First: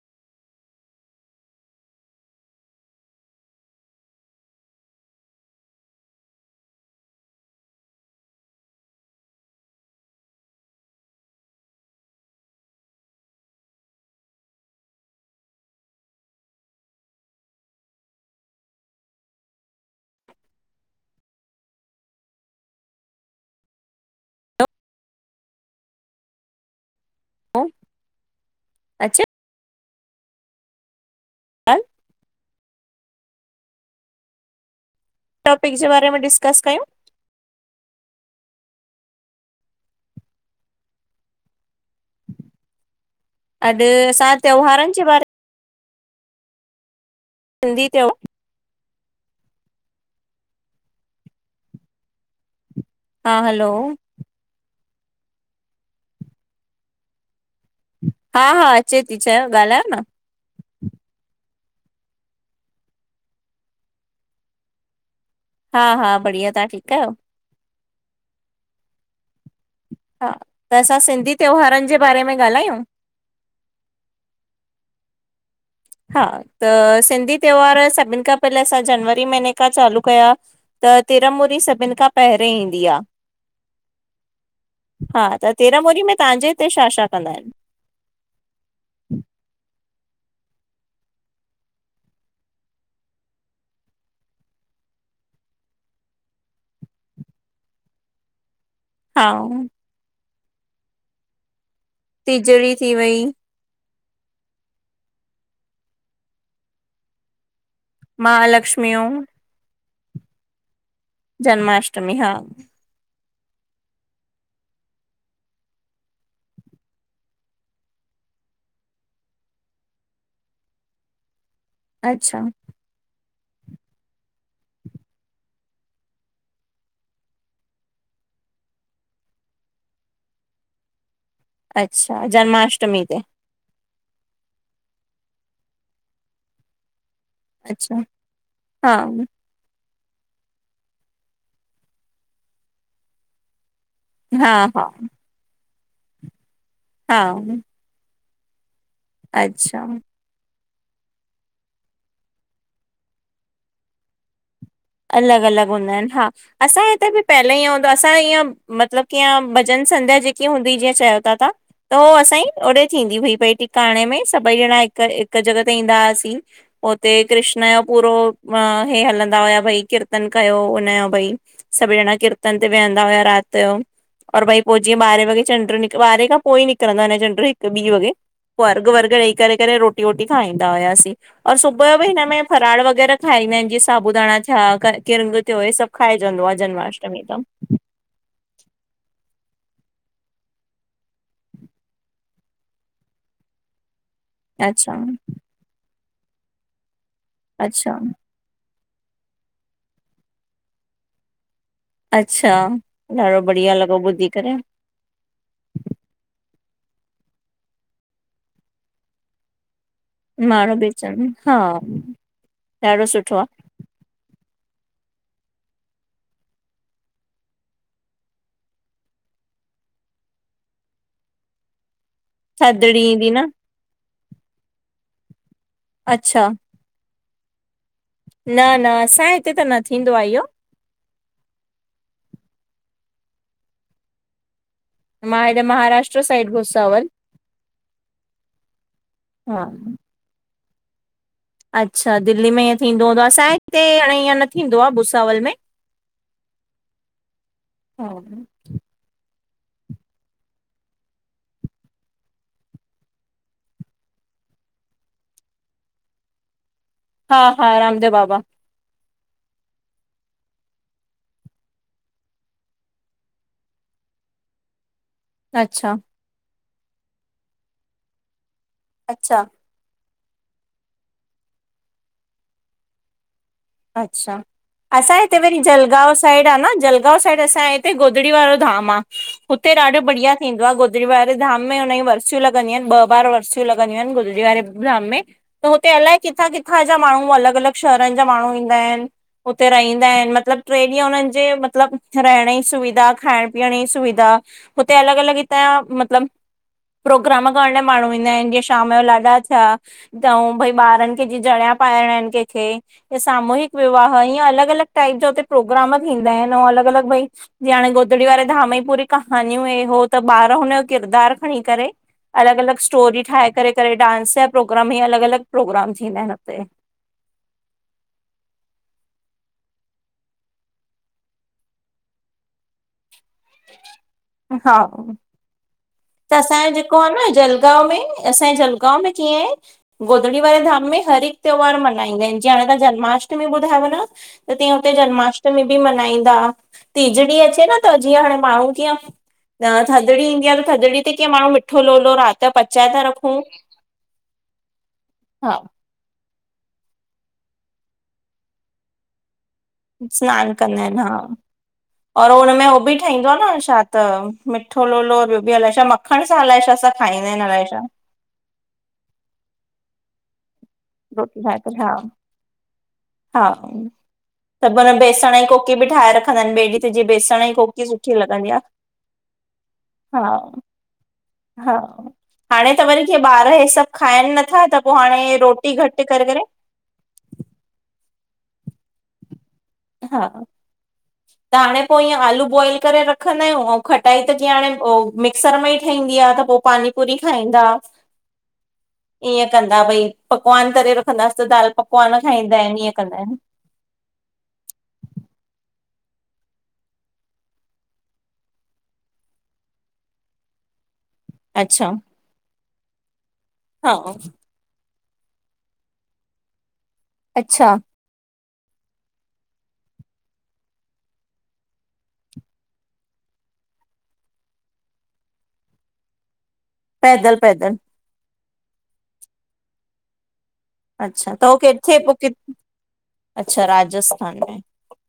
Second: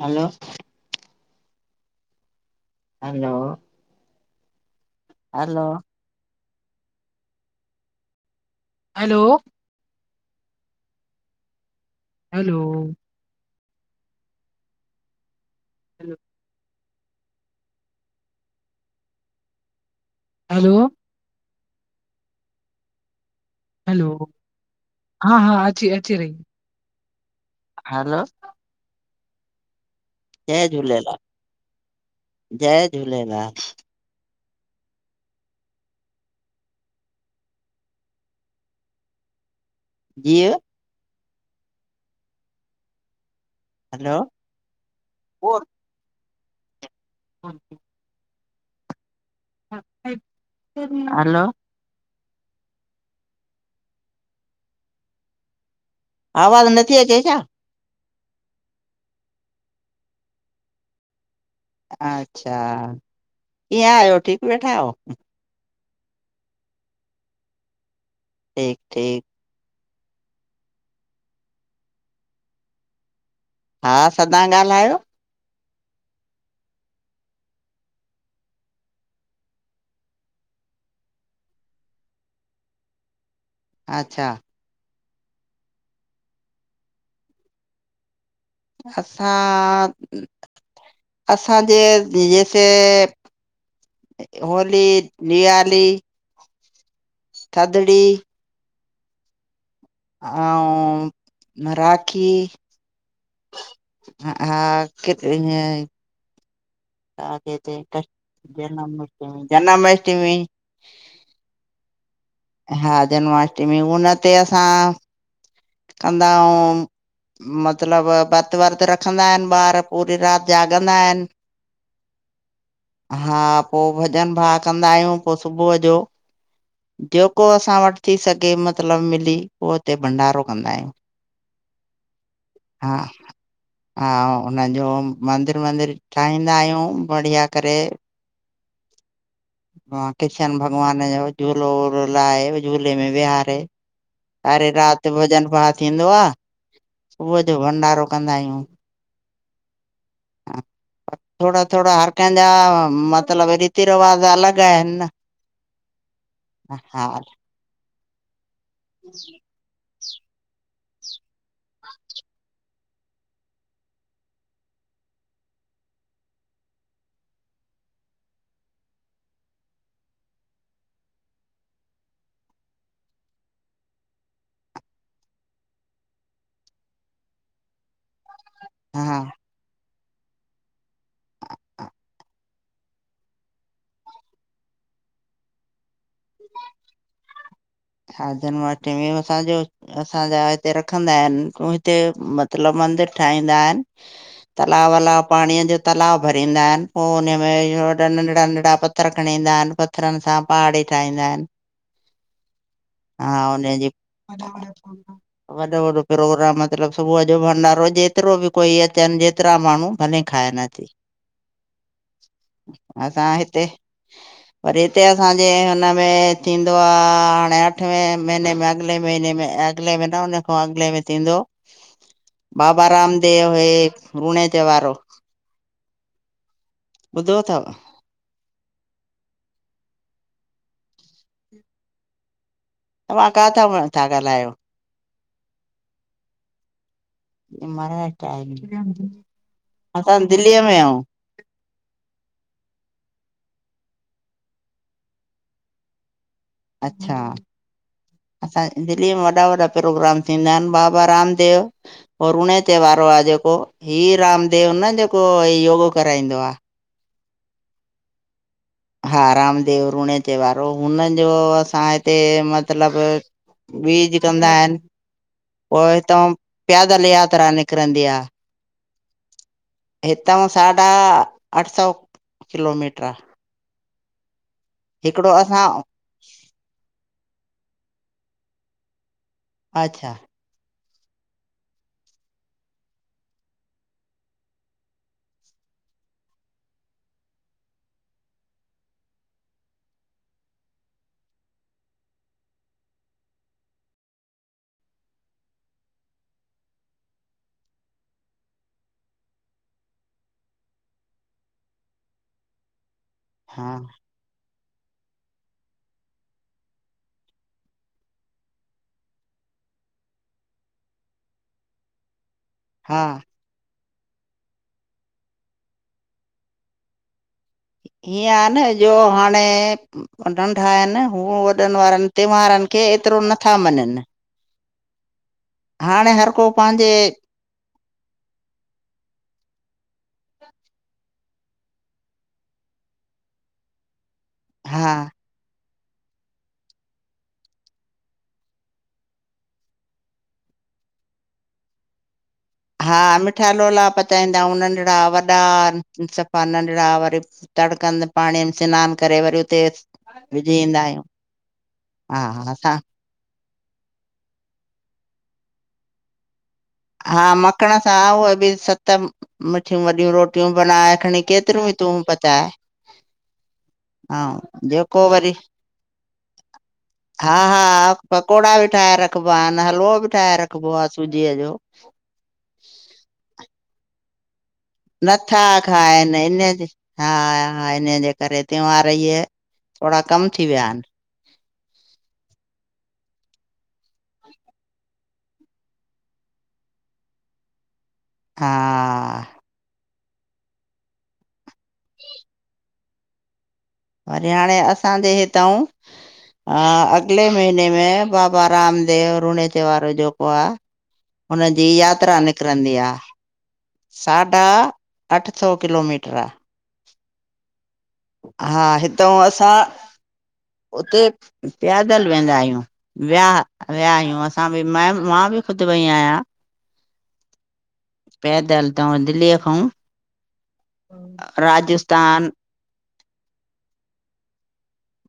हलो! Hello! Hello! Hello! Hello! Hello! Hello! Hello हा- हा, अची- अची रही। हलो हलो! अचे जय झूलेलाल। हा! जय झूलेलाल। टॉपिक जे बारे में डिस्कस कयूं। जीउ अॾ हलो असां त्योहारन जे बारे सिंधी त्यो ' 'हलो! हा, हलो! आवाज़ नथी अचे छा? हा- हा अचे थी चयो ॻाल्हायो न। अच्छा, कीअं आहियो ठीक वेठा आहयो। हा -हा बढ़िया तां ठीक आहियो। ठीक- ठीक! हा त असां सिंधी त्योहारन जे बारे में ॻाल्हायूं। हा सदां ॻाल्हायो। हा त सिंधी त्योहार सभिन खां पहले असां जनवरी महीने खां चालू कया। त तिरमूरी सभिन खां पहरियोें ईंदी आ। अच्छा! हा त तिरामूरी में तव्हांजे हिते छा छा कंदा आहिन? असां असांजे हिते होली, दियाली। थदड़ी। हा! अउं रा तीजड़ी थी वई। ह हा कि ते क महालक्ष्मियूं जनाष्टमी जनमाष्टमी जन्माष्टमी हा। हा जन्माष्टमी हुन तेे असां कंद मतिलबु भतु वर्तु रखंदा हिनि ॿार पूरी राति जाॻंदा हिनि। अच्छा। हा पो भॼन भाव कंदा आहियूं पो सुबुअ जो। जेको असां वटि थी सघे मतिलबु मिली उहो हुते भंडारो कंदा आहियूं। अच्छा हा जन्माष्टमी ते? हा उन्हन जो मंदिर वंदिर ठाहींदा आहियूं बढ़िया करे अच्छा हा। ह कृष्ण भॻवान जो झूलो वूलो लाहे झूले में विहारे हा सारी हा राति भॼन भाव थींदो आ, हा सुबुअ जो भंडारो कंदा आहियूं। अच्छा। हा पर थोड़ा -थोड़ा हर कंहिंजा मतिलब रीति रिवाज अलॻि आहिनि। न अलॻि -अलॻि हूंदा हिनि हा, असांजे हा हिते बि पहले ईअं हूंदो हो, असां ईअं मतलब कीअं जनसंध्या जेकी हूंदी ही जीअं चयो ता ताहां त हो असांजी ओॾे थींदी हुई भई टिकाणे में सभई ॼणा हिक हिक जॻह ते ईंदा हासीं। उते कृष्ण जो पूरो अ हे हलंदा हुया भई कीर्तन कयो, हुनजो भई सभु ॼणा कीर्तन ते वेहंदा हुया राति यो। और भई पो जीअं ॿाॾुरहे वॻे चंडु ॿारहें खां पोई निकरंदो आ हिन यो चंड्रु हिक ॿी वॻे। पो अर्गु -वर्गु हा ॾई करे करे रोटी- वोटी खाईंदा हुयासीं और सुबुअ यो बि हिन में फराड़ वग़ैरह खाईंदा आहिनि जीअं साबूदाणां थिया, किरिंगु थियो हे सभु खाइजंदो आ जन्माष्टमी तंउं। हा जन्माष्टमी में असांजो असांजा हिते रखंदा हिनि, हिते मतिलब मंदिर ठाहींदा हिनि। तलाउ अच्छा वला पांणीअ जो तलाउ भरींदा हिनि पो हुनमें इह्यो अच्छा नंढिड़ा नंढिड़ा पत पत्थर खणींदा हिनि पत्थरनि सां पहाड़ी ठाहींदा हिनि अच्छा ॾाढो बढ़िया हुनजी लॻो ॿुधी वॾा करे। वॾा हा। वॾो -वॾो प्रोग्राम मतलब सुबुअ जो भंडारो जेतिरो बि कोई अचनि जेतिरा माण्हूं भले खाएन माण्हू बि अची अचनि हा ॾाढो असां सुठो आहे हिते पर हिते असांजे हुनमें थींदो आ हाणे अट अठे महीने में अगिले महीने में अगिले में न हुनन खां अॻिले में थींदो बाबा थदड़ी ईंदी न रामदेव हे रूणे त्योहारो अच्छा। ॿुधो थव न न असांजे हिते त न थींदो आ इह्यो। तव्हां काथां था ॻाल्हायो? मां हेॾे महाराष्ट्र साइड भूसावल। महाराष्ट्र आहिन हा असां दिल्लीअ में आऊं। अच्छा दिल्ली में ईअं थींदो हूंदो, असांजे हिते हाणे ईअं न थींदो आ भुसावल में। अच्छा असांजे दिल्लीअ में वॾा -वॾा प्रोग्राम थींदा हिनि बाबा रामदेव और उणे त्योहारो आ जेको, ही रामदेव न जेको योगो कराईंदो आ हा हा रामदेव बाबा। हा रामदेव रूणेचे वारो हुनन जो असां हिते मतिलब बीज कंदा हिनि पो अच्छा हितंउं प्यादल यात्रा निकिरंदी आ। अच्छा। हितां साढा अठ सौ किलोमीटर आ। अच्छा! असां हिते वरी जलगांव - - आहे न जलगांव साईड हिे गोधड़ी वारो धाम आ हुते ॾाढो अच्छा बढ़िया - - थींदो आ गुदरी वारे धाम में हुनजी वरसियूं लॻंदियूं आहिन ॿ बार वरसियूं लॻंदियूं आहिन गुदरी वारे धाम में। त हुते अलाए किथां किथां जा माणहू अलॻ अलॻ शहरन जा माण्हू ईंदा आहिन। उते रहंदा आहिन मतिलब ट्रे दीयं उन्हन जे मतिलब रहण जी सुविधा खाइण पीअण जी सुविधा - - हुते अलॻ अलॻ हितां जा मतलब - - प्रोग्राम करण लाइ माणहू ईंदा आहिन जीअं शाम जो लाॾा थिया। भई ॿारन खे जीअ जणिया पाइणा आहिन कंहिंखे हा सामूहिक विवाह ह इअं अलॻ अलॻ टाइप जा हुते प्रोग्राम थींदा आहिन ऐं अलॻ अलॻ भई - - जीअं हाणे गोदड़ी वारे धाम जी पूरी कहानियूं इ उो त ॿार हुनजो किरदारु खणी करे - - अलॻ अलॻ हा स्टोरी ठाहे करे करे डांस जा प्रोग्राम ई अलॻ अलॻ प्रोग्राम थींदा आहिन हुते। हीअं आहे न जो हाणे - - नंढा आहिन हू वॾन वारन त्यैहारन खे एतरो नथा मञन। हा! हर त को असांजो पंहिंजे जेको आहे न जलगांव में असांजे जलगांव में कीअं आहे - - गोधड़ी वारेधाम में हर हीक त्योहार मल्हाईंदा आहिन जीअं हाणे तव्हां जन्माष्टमी ॿुधाययो न - - त तीअं हा हुते जन्माष्टमी बि मल्हाईंदा तीजड़ी अचे न त जीअं हाणे माण्हू कीअं - - न थधड़ी ईंदी आ त थधड़ी ते कीअं माणहू मिठो लोलो रात - - हा मिठा लोला पचाईंदा आहियूं नंढिड़ा वॾा हा - - सफ़ा नंढिड़ा वरी तड़कंद पाणी स्नान वरी उते - - स्नान कंदा आहिन हा हा और हा हुनमें असां होहो बि - - ठहंदो आहे न छा त मिठो लोलो ॿियो बि हलाए छा मखण सां हलाए छा- - हा मखण सां उहे बि सत मिठियूं वॾियूं रोटियूं बनाए - - खणी रोटी ठाहे केतिर में करे हा तूं पत - - हा - - त माना जेको वरी बेसण जी कोकी बि ठाहे रखंदा आहिन ॿिए ॾींहं ते जीअं बेसण जी कोकी सुठी लॻंदी आ। रखबो आहे न हलवो बि हा ठाहे रखबो आ सूजीअ जो। हा हाणे त वरी क ॿार ह सब खाइन नथा त पोइ हाणे रोट - - इनजे हा- हा इन जे करे त्यौहार इये - - थोरा हा कम थी विया आहिन। त हाणे पोइ ईअं आलू बॉइल करे रखंदा आहियूं ऐं खटाई त जीअं हाणे मिक्सर में ई ठहंदी आ त पोइ - - पानी पुरी खाईंदा हा ईअं कंदा भई - - पकवान तरे रखंदास त दाल पकवान खाईंदा आहिन ईअं कंदा आहिन। वरी हाणे असांजे हितऊ - - हा अगले महीने में बाबा रामदेव रूणे त्यौहार जो को आ - - हुनजी अच्छा यात्रा निकिरंदी आ - - हा साढा अठ सौ किलोमीटर। अच्छा! हा हितां असां हुते पि्यादल वेंदा आहियूं। विया- विया आहियूं असां बि म मां बि ख़ुद वई आहियां। पैदल- पैदल। पैदल तऊ दिल्लीअ खांऊ - - अच्छा त उह किथे पोइ राजस्थान क अच्छा राजस्थान में।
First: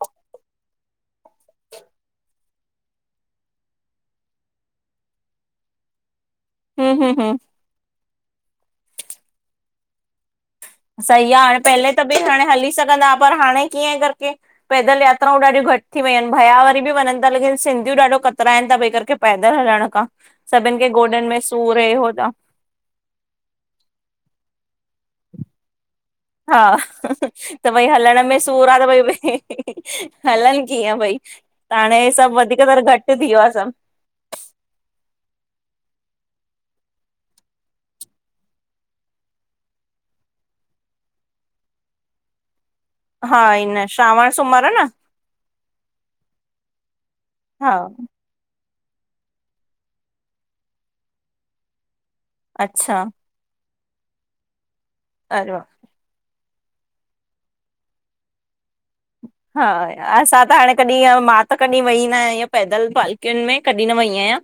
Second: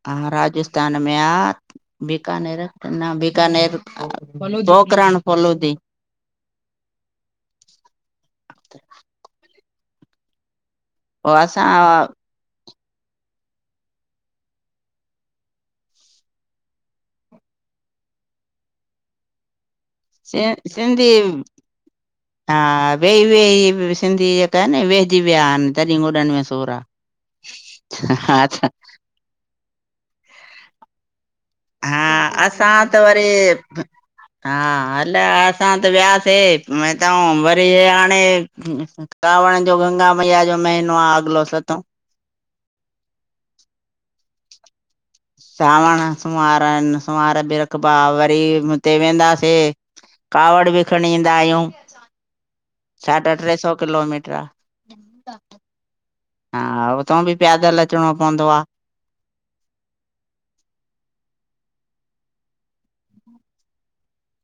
ह राजस्थान में आ - - बीकानेर न बीकानेर पोकरण फोलोदी। हम्म हम्म हम्म। अ [inaudible] सई आ हाणे पहले त असां ॿि हली सघंदा पर हाणे कीअं करके पैदल यात्रायुं ॾाढियूं घट थी वयूं आयन भया वरी ॿि वञ ता लेकिन सिंधियूं ॾाढो कतराइ ता भई करेके। पैदल हलण खां सि सॿिन खे सिंधी गोॾन में सूर से हे होडा। हा वेई-वेई सिंधी ॼेका आयन वेहॼी वया आयन। तॾी ॻोडन में। हा सूर आ। त भई हलण में हा अच्छा सूर आ त भई हलन कीअं भई त हा हाणे सॿ वधीक असां त घट थी वरी वियो आ सॿ। हा हल असां त वियासीं हि हितां वरी हाणे। कावण ॼो गंगा मैया ॼो महीनो आ अॻलो सतो। हा इन श्रावण सूमर न? सावण सोमार, सोमार हा बिरक बावर वरी हुते वेंदासीं कावड़ ॿि खणी ईंदा आयूं। अच्छा साढा टे सौ किलोमीटर। अरे हवा हा हुतां ॿि पैयादल अचणो पवंदो आ। हा असां त हाणे कॾि मां त कॾि वेई न आयां इअं पैदल पाल किन में कॾी न वई आयां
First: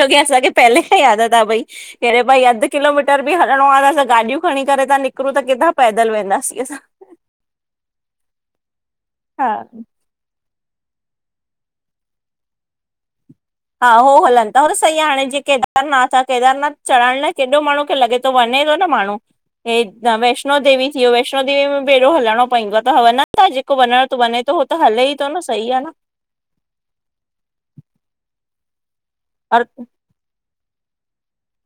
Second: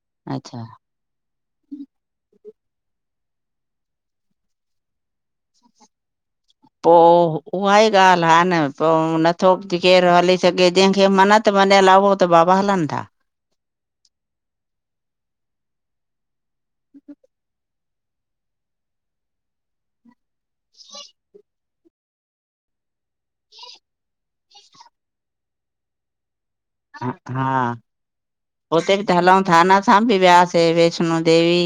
जोकी असांखे अच्छा पहले खां आदत आ भई। अरे भई अध किलोमीटर ॿि हलणो आ तसां गाॾियूं खणी करे त निकरूं त किथां पैदल वेंदासीं असां। पो उहा ई ॻाल हा न पो हा नथो केर हली सघे ॼेखे मनत मञयल आ उह त बाबा हलन था। हा हो हलन ता सही आ हाणे जीअं केदारनाथ आ केदारनाथ चढ़ण लाए केॾो माणू खे लॻे। वञे तो न माणू हे वैष्णो देवी थी वयो वैष्णो देवी में। पैरों हलणो पईंदो आ त वॼञ था जेको वञण त वञे तो उ त हले ई तो न सही आ न। ह हा हुते ॿि त हलयु था और ना असां ॿि वियासीं। हिते वैष्णो देवी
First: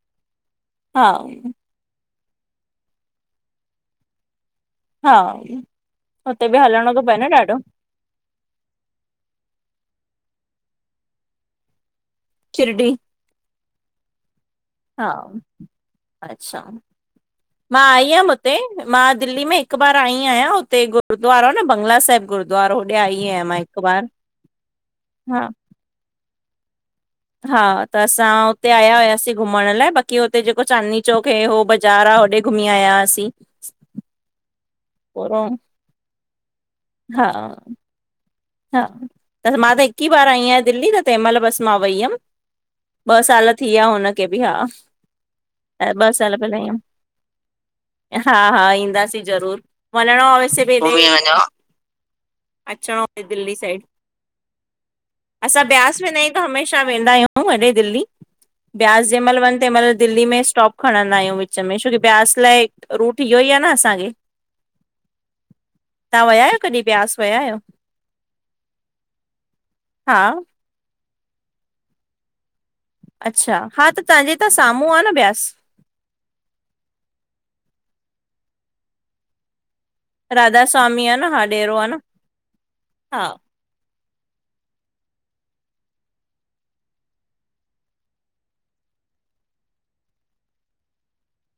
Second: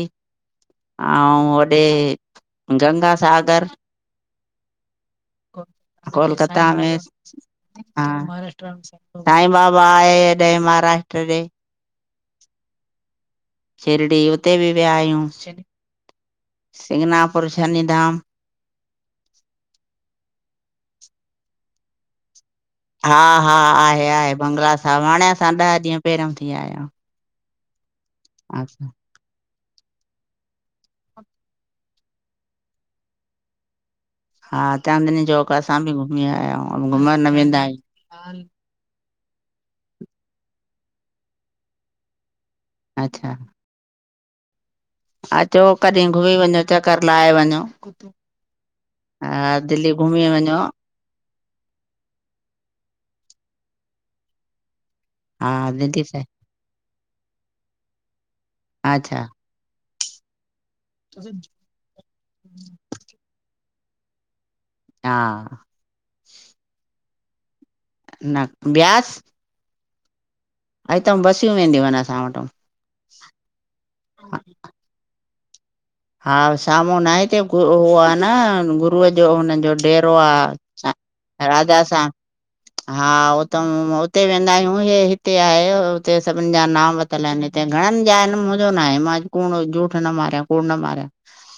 हा ऐं वॾे गंगासागर। हा हुते बि कोलकता हलणो में। थो पए न ॾाढो हा महाराष्ट्रा में साई बाबा आये हिते महाराष्ट्र ॾे। शिरडी शिरडी उते ॿि वया हा आयूं अच्छा शिंगणापुर मां आई शनिधाम। हुयमि हुते मां दिल्ली में हिक बार आई आयां हुते गुरुूद्वारो न बंगला साहिब गुरुदवारो। हा-हा आहे-आहे बंगला साब हाणे हा असां ॾह ॾींहं पेरियों थी आया। हा त असां हुते आहियूं आया होआसीं। घुमण लाए बाक़ी हुते जेको चांदनी चौक ह हो बज़ार आ होॾे घुमी आयासीं। हा चांदनी पूरो चौक असां ॿि घुमी आया आयूं घुमण हा न वेंदा आयूं। हा त मां त हिक ई बार आई आयां दिल्ली त तें मल बस मां वई अम ॿ अच्छा साल थी आ हुनखे ॿि हा। अचो कॾि ॿ घुमी साल पहले आई वञो हुयमि चक्कर लाये वञो हा हा हा। दिल्ली घुमी वञो। अचणो दिल्ली साइड। हा असां ब्यास दिल्ली वेंदा सां आयूं त हमेशा वेंदा आयूं एॾे दिल्ली। ब्यास जें अच्छा मल वञ तें मल दिल्ली में स्टॉप खणंदा आयूं विच में छोकी ब्यास लाइ रूट इहो ई आ न असांखे। हा तव्हां विया आयो कॾहिं ब्यास विया आयो? न ब्यास हा अतां बसियूं वेंदियूं आहिन असां वट अच्छा हा त तव्हांजे हितां साम्हूं आ न ब्यास। हा साम्हूं न हिते हो आ न गुरूअ जो हुनन जो ॾेरोे राधा आ, स्वामी आ न हा डेरो राजा आ न सां हा हु उते वेंदा आहियूं हे हिते आहे हुते सभिन जा नाम वरतल आहिन घणन जन मुंजो ना आहे मां कूड़ जूठ न मारया कुड़ न मारिय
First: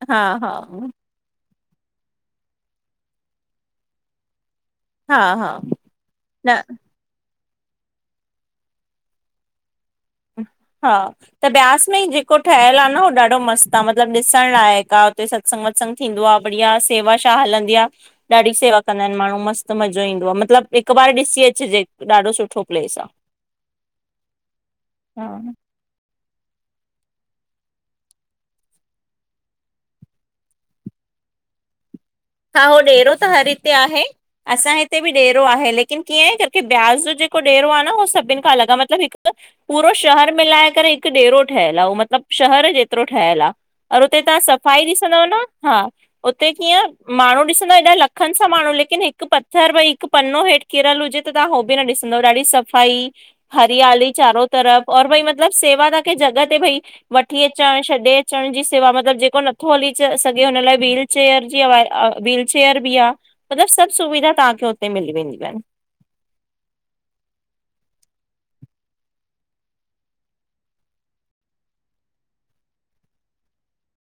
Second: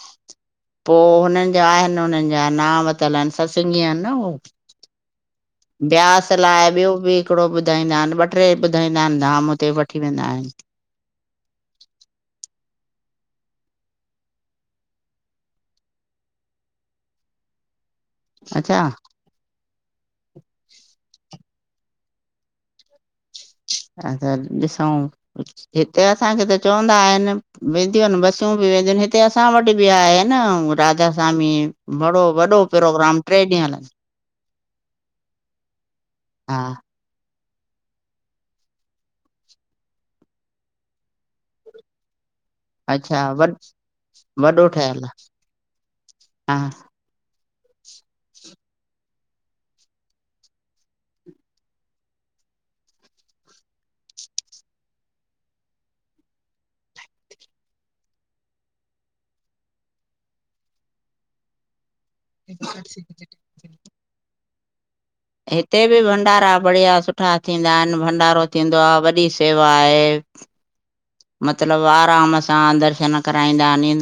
हा हा पो हुनन जबआहिन हुनन जा न वरतल आहिन सतसंगी आहिन न उ हा हा ब्यास न लाइ ॿियो बि थोड़ो ॿुधाईंदा आहिन ॿ ट्रे ॿुधाईंदा आहिन धाम हुते वठी वेंदा आहिन। हा त ब्यास में ई जेको ठयल आ न उ ॾाढो मस्त आ मतलब ॾिसण लाइक़ आहे उते त संग सत्संग थींदो आ बढ़िया शेवा छा हलंदी आ। ॾाढी अच्छा सेवा कंदा आहिन माण्हू मस्त मज़ो ईंदो आ मतलब हिक बार ॾिसी अचजे ॾाढो सुठो प्लेस आ। अ त ॾिसऊ। हा हिते असांखे त चवंदा आहिन वेंदियूं आहिन बसियूं बि वेंदियूं आहिन हिते असां वट बि आहे न राजा समी बड़ो - हा हो डेरो त हर हिते आहे असांजे हिते बि ॾेरो आहे लेकिन कीअं क हा के ब्याज जो ॾेरो आ न उ सभन खां अलॻ आ मतलब हिक पूरो शहर मिलाए करे हिक डेरो ठहयल आ हो मतलब शहर हेत्रो अच्छा थयल व आ, और हुते तवां वॾो सफाई ठहियल आहे दिसंदव न हुत्ते हा कीअ माण्हू ॾिसंदा हेॾा लखन सां माण्हू लेकिन हिक पथर भई हिक पनो हेठ किरल हुजे हुते तव्हां उह बि न ॾिसंदव ॾाढी सफ़ाई। हरियाली चारो तरफ़ और भई मतलब सेवा तखे जॻह ते भई वठी अचणु छॾे अचण जी सेवा मतलब जेको नथो हली सघे हुन लाइ व्हील चेयर जी आ व्हील चेयर बि आ मतलब सभ सुविधा तव्हांखे हुते मिली वेंदी। हिते बि भंडारा बढ़िया सुठा थींदा आहिन भंडारो थींदो आ वॾी सेवा आहे। मतलब आराम सां दर्शन कराईंदा आहिन ईंदो